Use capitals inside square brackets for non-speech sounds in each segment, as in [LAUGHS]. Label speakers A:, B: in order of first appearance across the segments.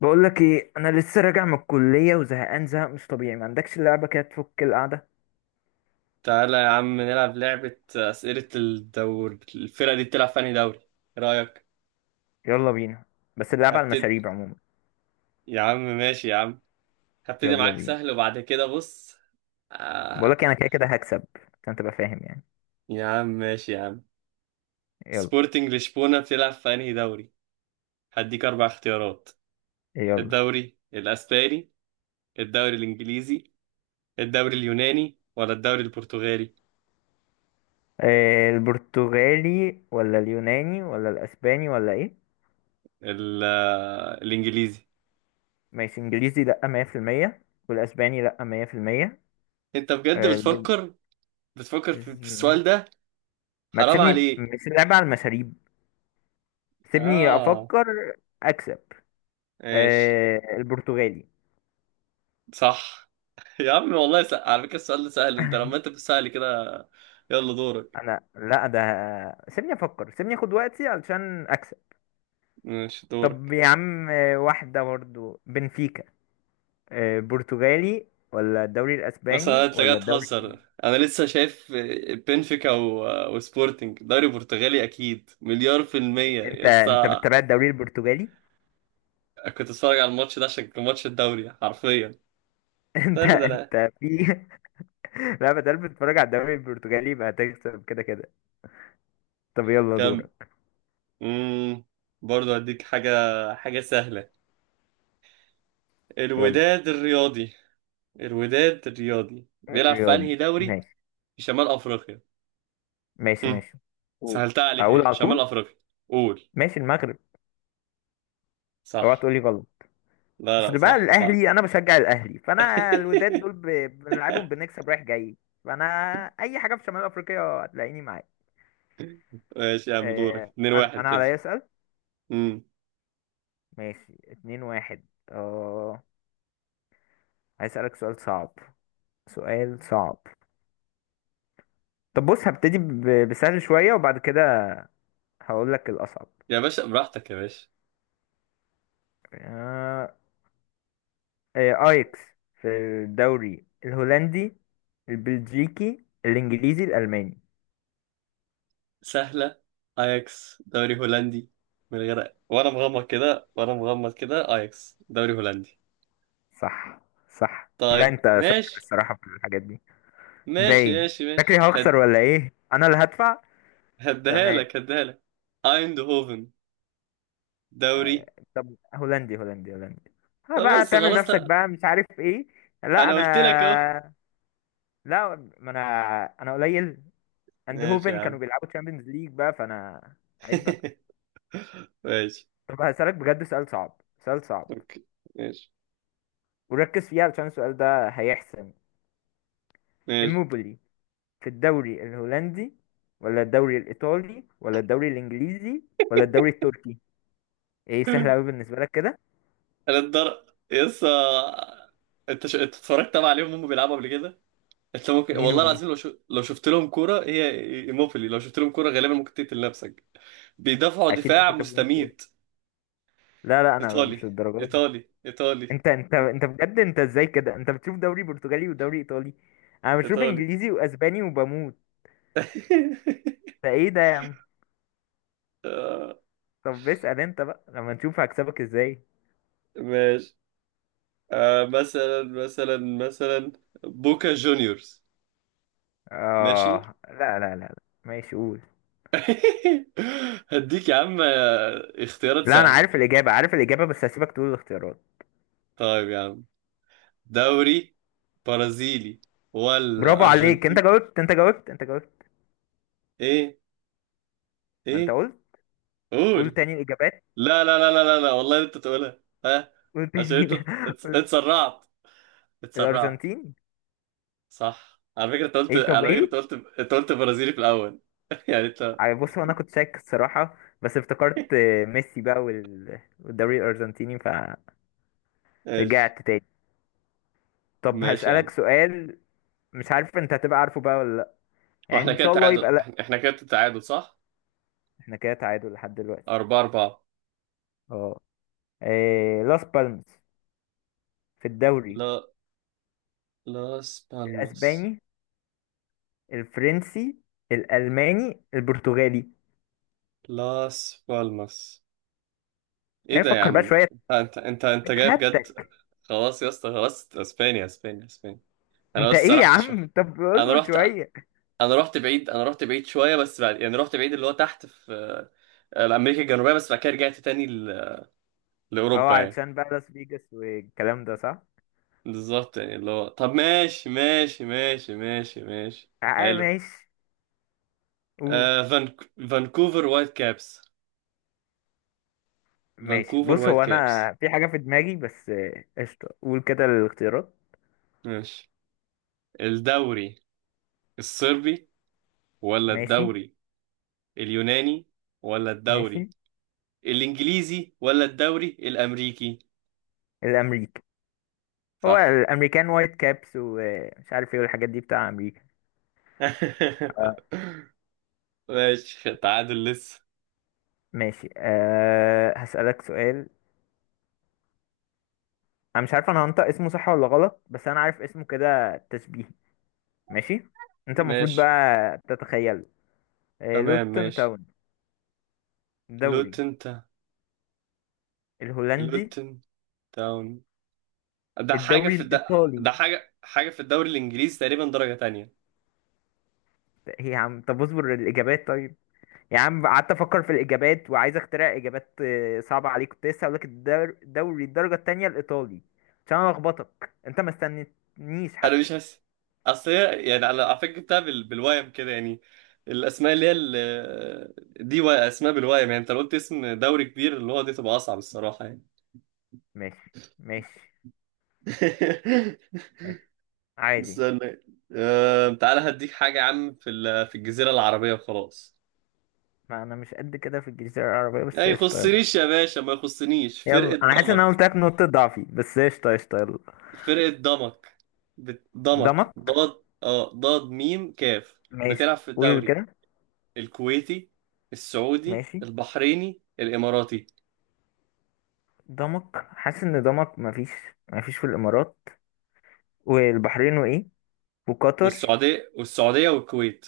A: بقول لك ايه؟ انا لسه راجع من الكليه وزهقان زهق مش طبيعي. ما عندكش لعبه كده تفك القعده؟
B: تعالى يا عم نلعب لعبة أسئلة الدوري. الفرقة دي بتلعب في أنهي دوري؟ إيه رأيك؟
A: يلا بينا. بس اللعبه على
B: هبتدي.
A: المشاريب عموما.
B: يا عم ماشي يا عم. هبتدي
A: يلا
B: معاك
A: بينا.
B: سهل وبعد كده بص.
A: بقول لك انا
B: آه...
A: كده كده هكسب عشان تبقى فاهم يعني.
B: يا عم ماشي يا عم.
A: يلا
B: سبورتنج لشبونة بتلعب في أنهي دوري؟ هديك أربع اختيارات:
A: يلا.
B: الدوري الأسباني، الدوري الإنجليزي، الدوري اليوناني ولا الدوري البرتغالي؟
A: البرتغالي ولا اليوناني ولا الاسباني ولا ايه؟
B: ال... آه، الإنجليزي.
A: ماشي انجليزي لا 100%، والاسباني لا 100%.
B: أنت بجد
A: آه البر...
B: بتفكر، بتفكر في السؤال ده؟
A: ما
B: حرام
A: تسيبني؟
B: عليك.
A: مش اللعبه على المشاريب. سيبني
B: آه،
A: افكر اكسب.
B: ماشي.
A: آه، البرتغالي.
B: صح. يا عم والله، على فكرة السؤال ده سهل، انت لما
A: [LAUGHS]
B: انت بتسألي كده. يلا دورك.
A: انا لا ده. سيبني افكر، سيبني اخد وقتي علشان اكسب.
B: مش
A: طب
B: دورك.
A: يا عم، واحدة برضو، بنفيكا. برتغالي ولا الدوري
B: مثلا
A: الاسباني
B: انت جاي
A: ولا الدوري
B: تهزر،
A: الانجليزي؟
B: انا لسه شايف بنفيكا وسبورتنج دوري برتغالي، اكيد مليار في المية
A: انت
B: يا
A: انت
B: اسطى.
A: بتتابع الدوري البرتغالي؟
B: كنت اتفرج على الماتش ده عشان كان ماتش الدوري حرفيا.
A: [LAUGHS] انت
B: استنى ده انا.
A: انت في. لا، بدل بتتفرج على الدوري البرتغالي يبقى هتكسب كده كده. طب يلا
B: كم؟
A: دورك.
B: امم برضه هديك حاجة، حاجة سهلة.
A: يلا.
B: الوداد الرياضي. الوداد الرياضي بيلعب في
A: الرياضي.
B: انهي دوري؟
A: ماشي
B: في شمال افريقيا.
A: ماشي
B: [LAUGHS]
A: ماشي. مم.
B: سهلتها عليك
A: اقول
B: اهي،
A: على
B: شمال
A: طول.
B: افريقيا. قول.
A: ماشي، المغرب. اوعى
B: صح.
A: تقولي غلط.
B: لا لا،
A: اصل بقى
B: صح صح.
A: الاهلي، انا بشجع الاهلي، فانا الوداد دول
B: [LAUGHS]
A: بنلعبهم بنكسب رايح جاي. فانا اي حاجه في شمال افريقيا هتلاقيني معاك.
B: ماشي يا عم، دورك
A: انا
B: 2-1
A: انا
B: كده.
A: عليا اسال.
B: امم
A: ماشي اتنين واحد. اه. هسألك سؤال صعب، سؤال صعب. طب بص، هبتدي بسهل شويه وبعد كده هقول لك الاصعب.
B: يا باشا براحتك يا باشا.
A: آه، ايكس في الدوري الهولندي، البلجيكي، الانجليزي، الالماني.
B: سهلة. اياكس دوري هولندي. من غير، وانا مغمض كده، وانا مغمض كده اياكس دوري هولندي.
A: صح. صح. لا
B: طيب
A: انت شاطر
B: ماشي.
A: الصراحه في الحاجات دي،
B: ماشي
A: باين.
B: ماشي
A: فاكري
B: ماشي
A: هخسر
B: هد
A: ولا ايه؟ انا اللي هدفع؟
B: هديها
A: تمام.
B: لك، هديها لك. ايندهوفن دوري.
A: آه، طب هولندي هولندي هولندي. ها
B: طب
A: بقى
B: بس
A: تعمل
B: خلاص
A: نفسك
B: لا.
A: بقى مش عارف ايه. لا
B: انا
A: انا.
B: قلت لك اهو.
A: لا ما انا. انا قليل.
B: ماشي
A: اندهوفن
B: يا عم.
A: كانوا بيلعبوا تشامبيونز ليج بقى فانا عيب بقى.
B: [LAUGHS] ماشي.
A: طب هسألك بجد سؤال صعب، سؤال صعب.
B: اوكي، ماشي
A: وركز فيه علشان السؤال ده هيحسن.
B: ماشي.
A: اموبولي، في الدوري الهولندي ولا الدوري الايطالي ولا الدوري الانجليزي ولا الدوري التركي؟ ايه سهل قوي بالنسبة لك كده؟
B: انا الدر يسا انت انت اتفرجت طبعا عليهم هم بيلعبوا قبل كده. انت ممكن
A: مين
B: والله
A: ومين؟
B: العظيم لو لو شفت لهم كوره هي، ايموبيلي، لو شفت لهم كوره غالبا ممكن تقتل نفسك. بيدافعوا
A: اكيد
B: دفاع
A: مش هشوفهم كوره.
B: مستميت.
A: لا لا انا
B: ايطالي،
A: مش للدرجه دي.
B: ايطالي، ايطالي،
A: انت بجد انت ازاي كده؟ انت بتشوف دوري برتغالي ودوري ايطالي، انا بشوف
B: ايطالي.
A: انجليزي واسباني وبموت.
B: [LAUGHS]
A: ده ايه ده يا عم؟
B: آه،
A: طب اسال انت بقى لما نشوف هكسبك ازاي.
B: ماشي. آه، مثلا بوكا جونيورز. ماشي. [LAUGHS]
A: اه لا لا لا لا. ماشي قول.
B: هديك يا عم آه، اختيارات
A: لا انا
B: سهله.
A: عارف الاجابه، عارف الاجابه، بس هسيبك تقول الاختيارات.
B: طيب يا عم، دوري برازيلي ولا
A: برافو عليك، انت
B: ارجنتين؟
A: جاوبت انت جاوبت انت جاوبت.
B: ايه؟
A: ما انت
B: ايه؟
A: قلت. قول
B: قول.
A: تاني الاجابات.
B: لا لا لا لا لا, لا. والله انت تقولها، ها.
A: قول
B: عشان
A: تاني.
B: انت
A: [LAUGHS] قول.
B: اتسرعت
A: الارجنتين.
B: صح. على فكرة انت قلت،
A: ايه طب
B: على فكرة انت
A: ايه؟
B: قلت، انت قلت برازيلي في الاول. [LAUGHS] يعني انت.
A: بص، هو انا كنت شاك الصراحه بس افتكرت ميسي بقى والدوري الارجنتيني
B: ماشي
A: فرجعت تاني. طب
B: ماشي يا
A: هسألك
B: عم.
A: سؤال، مش عارف انت هتبقى عارفه بقى ولا لا،
B: هو
A: يعني
B: احنا
A: ان
B: كده
A: شاء الله يبقى
B: تعادل،
A: لا.
B: إحنا كده تعادل صح.
A: احنا كده تعادل لحد دلوقتي.
B: أربعة أربعة.
A: اه. لاس بالماس، في الدوري
B: لا. لاس بالماس.
A: الاسباني، الفرنسي، الالماني، البرتغالي.
B: لاس بالماس، ايه
A: يعني
B: ده يا
A: فكر بقى
B: عم؟
A: شويه.
B: انت انت انت أنت جاي بجد.
A: هاتك.
B: خلاص يا اسطى خلاص، اسبانيا اسبانيا اسبانيا. انا
A: انت
B: بس
A: ايه يا
B: سرحت شويه.
A: عم؟ طب
B: انا
A: اصبر
B: رحت.
A: شويه.
B: انا رحت بعيد، انا رحت بعيد شويه، بس بعد يعني رحت بعيد اللي هو تحت في آه، امريكا الجنوبيه، بس بعد كده رجعت تاني
A: اه،
B: لاوروبا يعني.
A: علشان بقى لاس فيجاس والكلام ده، صح.
B: بالظبط، يعني اللي هو، طب ماشي ماشي ماشي ماشي ماشي.
A: اه
B: حلو.
A: ماشي.
B: آه فانك... فانكوفر وايت كابس.
A: ماشي
B: فانكوفر
A: بص،
B: وايت
A: هو
B: كابس.
A: انا في حاجة في دماغي بس، قشطة، قول كده الاختيارات.
B: ماشي. الدوري الصربي، ولا
A: ماشي.
B: الدوري اليوناني، ولا الدوري
A: ماشي.
B: الانجليزي، ولا الدوري الامريكي؟
A: الامريكي. هو
B: صح.
A: الامريكان وايت كابس ومش عارف ايه والحاجات دي بتاع امريكا.
B: [LAUGHS]
A: آه،
B: ماشي، تعادل لسه.
A: ماشي. أه هسألك سؤال. انا مش عارف انا هنطق اسمه صح ولا غلط، بس انا عارف اسمه كده تشبيهي. ماشي. انت المفروض
B: ماشي.
A: بقى تتخيله. أه،
B: تمام
A: لوتون
B: ماشي.
A: تاون. الدوري
B: لوتن تا
A: الهولندي،
B: لوتن تاون. ده حاجة
A: الدوري
B: في الد...
A: الايطالي.
B: ده حاجة، حاجة في الدوري الإنجليزي، تقريبا درجة تانية.
A: هي عم طب اصبر الاجابات طيب. يا عم قعدت افكر في الاجابات، وعايز اخترع اجابات صعبه عليك. كنت لسه هقول لك دوري الدرجه التانية الايطالي، عشان انا لخبطك انت ما استنيتنيش
B: أنا
A: حتى.
B: مش حاسس. أصل هي يعني، على فكرة جبتها بالوايم كده يعني. الأسماء دي أسماء بالوايم، يعني أنت لو قلت اسم دوري كبير اللي هو دي تبقى أصعب الصراحة يعني.
A: ماشي ماشي
B: [LAUGHS]
A: ماشي. عادي.
B: استنى. تعالى هديك حاجة يا عم في الجزيرة العربية وخلاص.
A: ما انا مش قد كده في الجنسيه العربيه، بس
B: لا
A: قشطه يلا.
B: يخصنيش يا باشا، ما يخصنيش. فرقة
A: يلا. انا حاسس ان انا
B: ضمك.
A: قلت لك نقطه ضعفي، بس قشطه قشطه يلا.
B: فرقة ضمك، ضمك
A: دمك.
B: ضاد، اه، ضاد ميم كاف.
A: ماشي،
B: بتلعب في
A: قول
B: الدوري
A: كده.
B: الكويتي، السعودي،
A: ماشي.
B: البحريني، الإماراتي.
A: دمك. حاسس ان دمك مفيش. مفيش في الامارات والبحرين وايه، وقطر.
B: والسعودية، والسعودية والكويت.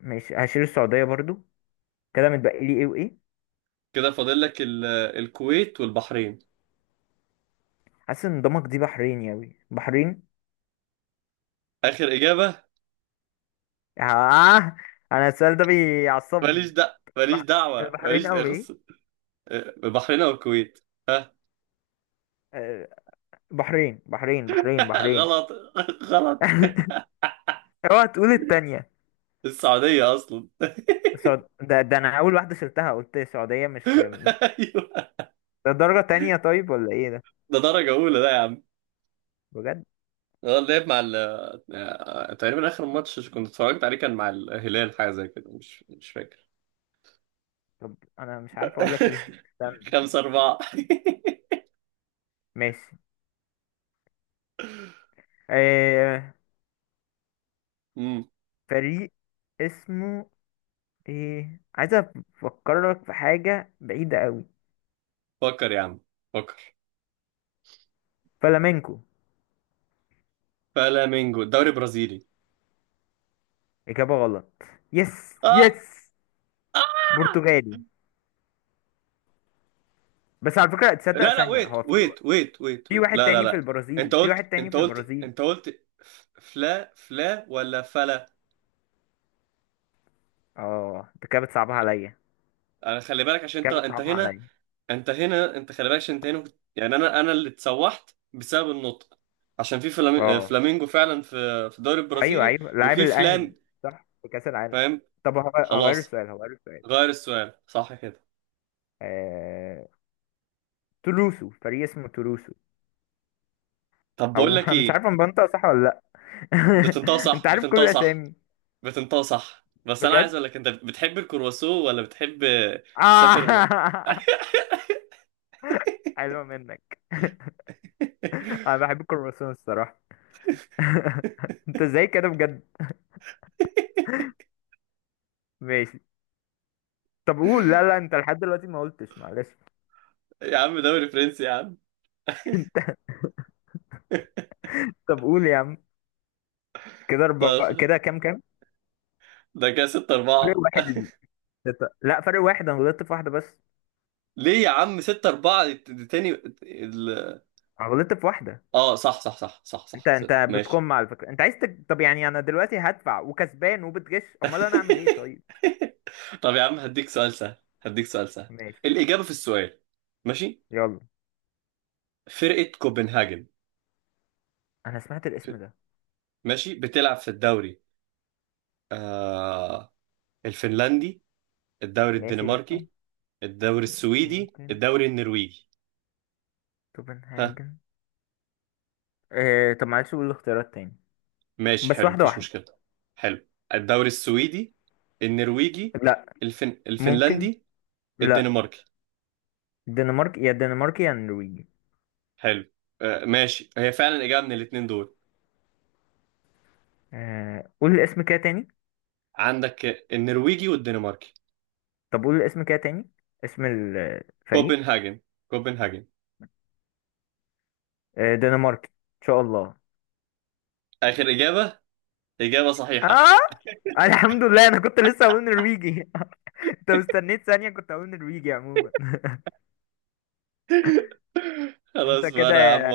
A: ماشي هشيل السعوديه برضو. كده متبقي لي ايه وايه؟
B: كده فاضل لك الكويت والبحرين.
A: حاسس ان دمك دي بحريني اوي، بحرين.
B: آخر إجابة.
A: آه. انا السؤال ده
B: ماليش
A: بيعصبني.
B: دعوة، ماليش
A: بح...
B: دعوة،
A: البحرين
B: ماليش
A: اوي
B: أخص.
A: ايه.
B: آه، البحرين أو الكويت، ها.
A: آه، بحرين بحرين بحرين
B: [LAUGHS]
A: بحرين.
B: غلط. [LAUGHS] غلط.
A: [LAUGHS] اوعى تقول التانية.
B: السعودية أصلا.
A: ده انا اول واحدة شلتها، قلت السعودية
B: [LAUGHS] أيوه.
A: ده درجة تانية طيب ولا ايه ده؟
B: ده درجة أولى ده يا عم.
A: بجد؟
B: اه، اللعب مع ال، آه، تقريبا اخر ماتش كنت اتفرجت عليه كان مع الهلال، حاجه زي كده، مش فاكر.
A: طب انا مش عارف اقول لك ايه،
B: [LAUGHS]
A: استنى.
B: خمسة أربعة. [LAUGHS]
A: ماشي. آه...
B: امم
A: فريق اسمه ايه؟ عايز افكرك في حاجة بعيدة اوي.
B: فكر يا عم، فكر.
A: فلامينكو.
B: فلامينجو، الدوري البرازيلي.
A: إجابة غلط. يس
B: اه.
A: يس.
B: اه،
A: برتغالي، بس على فكرة تصدق
B: لا لا،
A: ثانية
B: ويت
A: هو في
B: ويت ويت ويت
A: في
B: ويت،
A: واحد
B: لا لا
A: تاني في
B: لا. انت
A: البرازيل، في واحد
B: قلت،
A: تاني
B: انت
A: في
B: قلت،
A: البرازيل.
B: انت قلت ف- فلا فلا ولا فلا.
A: اه انت كده بتصعبها عليا،
B: انا خلي بالك عشان انت
A: كده
B: انت
A: بتصعبها
B: هنا،
A: عليا.
B: انت هنا، انت خلي بالك عشان انت هنا يعني انا اللي اتسوحت بسبب النطق. عشان في
A: اه
B: فلامينجو فعلا في الدوري
A: ايوه
B: البرازيلي
A: ايوه، لاعب
B: وفي
A: الأهلي،
B: فلان.
A: صح، في كأس العالم.
B: فاهم.
A: طب هغير
B: خلاص.
A: السؤال، هغير السؤال.
B: غير السؤال صح كده.
A: آه... تولوسو، فريق اسمه تولوسو.
B: طب بقول
A: او
B: لك
A: [LAUGHS] مش
B: ايه.
A: عارف انا بنطق صح ولا لا.
B: بتنطق
A: [LAUGHS]
B: صح،
A: انت عارف كل
B: بتنطق صح،
A: الاسامي
B: بتنطق صح، بس انا عايز
A: بجد؟
B: اقول لك انت بتحب الكرواسو ولا بتحب تسافر.
A: آه... [LAUGHS]
B: [LAUGHS]
A: حلوة منك. [LAUGHS] انا بحب الكرواسون الصراحة. [LAUGHS] انت ازاي كده بجد؟ ماشي. طب قول. لا لا، انت لحد دلوقتي ما قلتش، معلش.
B: يا عم دوري فرنسي يا عم.
A: [LAUGHS] طب قول يا عم. كده
B: [LAUGHS] طب
A: اربعة، كده كام كام؟
B: ده كده 6
A: فرق
B: 4.
A: واحد ليك. لا فرق واحد، انا غلطت في واحدة بس.
B: ليه يا عم 6 4 تاني؟
A: انا غلطت في واحدة.
B: اه صح صح صح صح
A: انت
B: صح, صح.
A: انت
B: ماشي.
A: بتكم على فكرة؟ انت عايز طب يعني انا دلوقتي هدفع وكسبان وبتغش، امال انا اعمل ايه
B: [LAUGHS]
A: طيب؟
B: طب يا عم هديك سؤال سهل. هديك سؤال سهل.
A: ماشي.
B: الإجابة في السؤال. ماشي.
A: يلا.
B: فرقة كوبنهاجن.
A: انا سمعت
B: ف-
A: الاسم ده.
B: ماشي، بتلعب في الدوري آه الفنلندي، الدوري
A: ماشي لا.
B: الدنماركي، الدوري السويدي،
A: ممكن.
B: الدوري النرويجي. ها.
A: توبنهاجن. اه طب معلش قول الاختيارات تاني،
B: ماشي،
A: بس
B: حلو،
A: واحدة
B: مفيش
A: واحدة.
B: مشكلة. حلو. الدوري السويدي، النرويجي،
A: لا. ممكن.
B: الفنلندي،
A: لا.
B: الدنماركي.
A: الدنمارك يا الدنمارك يا النرويج.
B: حلو. آه ماشي، هي فعلا إجابة من الاتنين دول
A: قول الاسم كده تاني.
B: عندك: النرويجي والدنماركي.
A: طب قول الاسم كده تاني، اسم الفريق.
B: كوبنهاجن. كوبنهاجن.
A: آه، دنماركي ان شاء الله.
B: آخر إجابة. إجابة صحيحة.
A: اه. الحمد لله، انا كنت لسه هقول نرويجي. [LAUGHS] انت مستنيت ثانية كنت هقول نرويجي عموما.
B: [LAUGHS]
A: [LAUGHS] انت
B: خلاص بقى،
A: كده،
B: أنا يا عم.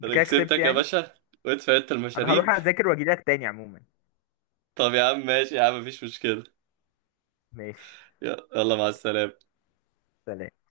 A: انت
B: أنا
A: كده كسبت
B: كسبتك يا
A: يعني.
B: باشا، وادفع أنت
A: انا هروح
B: المشاريب.
A: اذاكر واجيلك تاني عموما.
B: طب يا عم ماشي يا عم، مفيش مشكلة.
A: ماشي.
B: يلا يلا، مع السلامة.
A: سلام.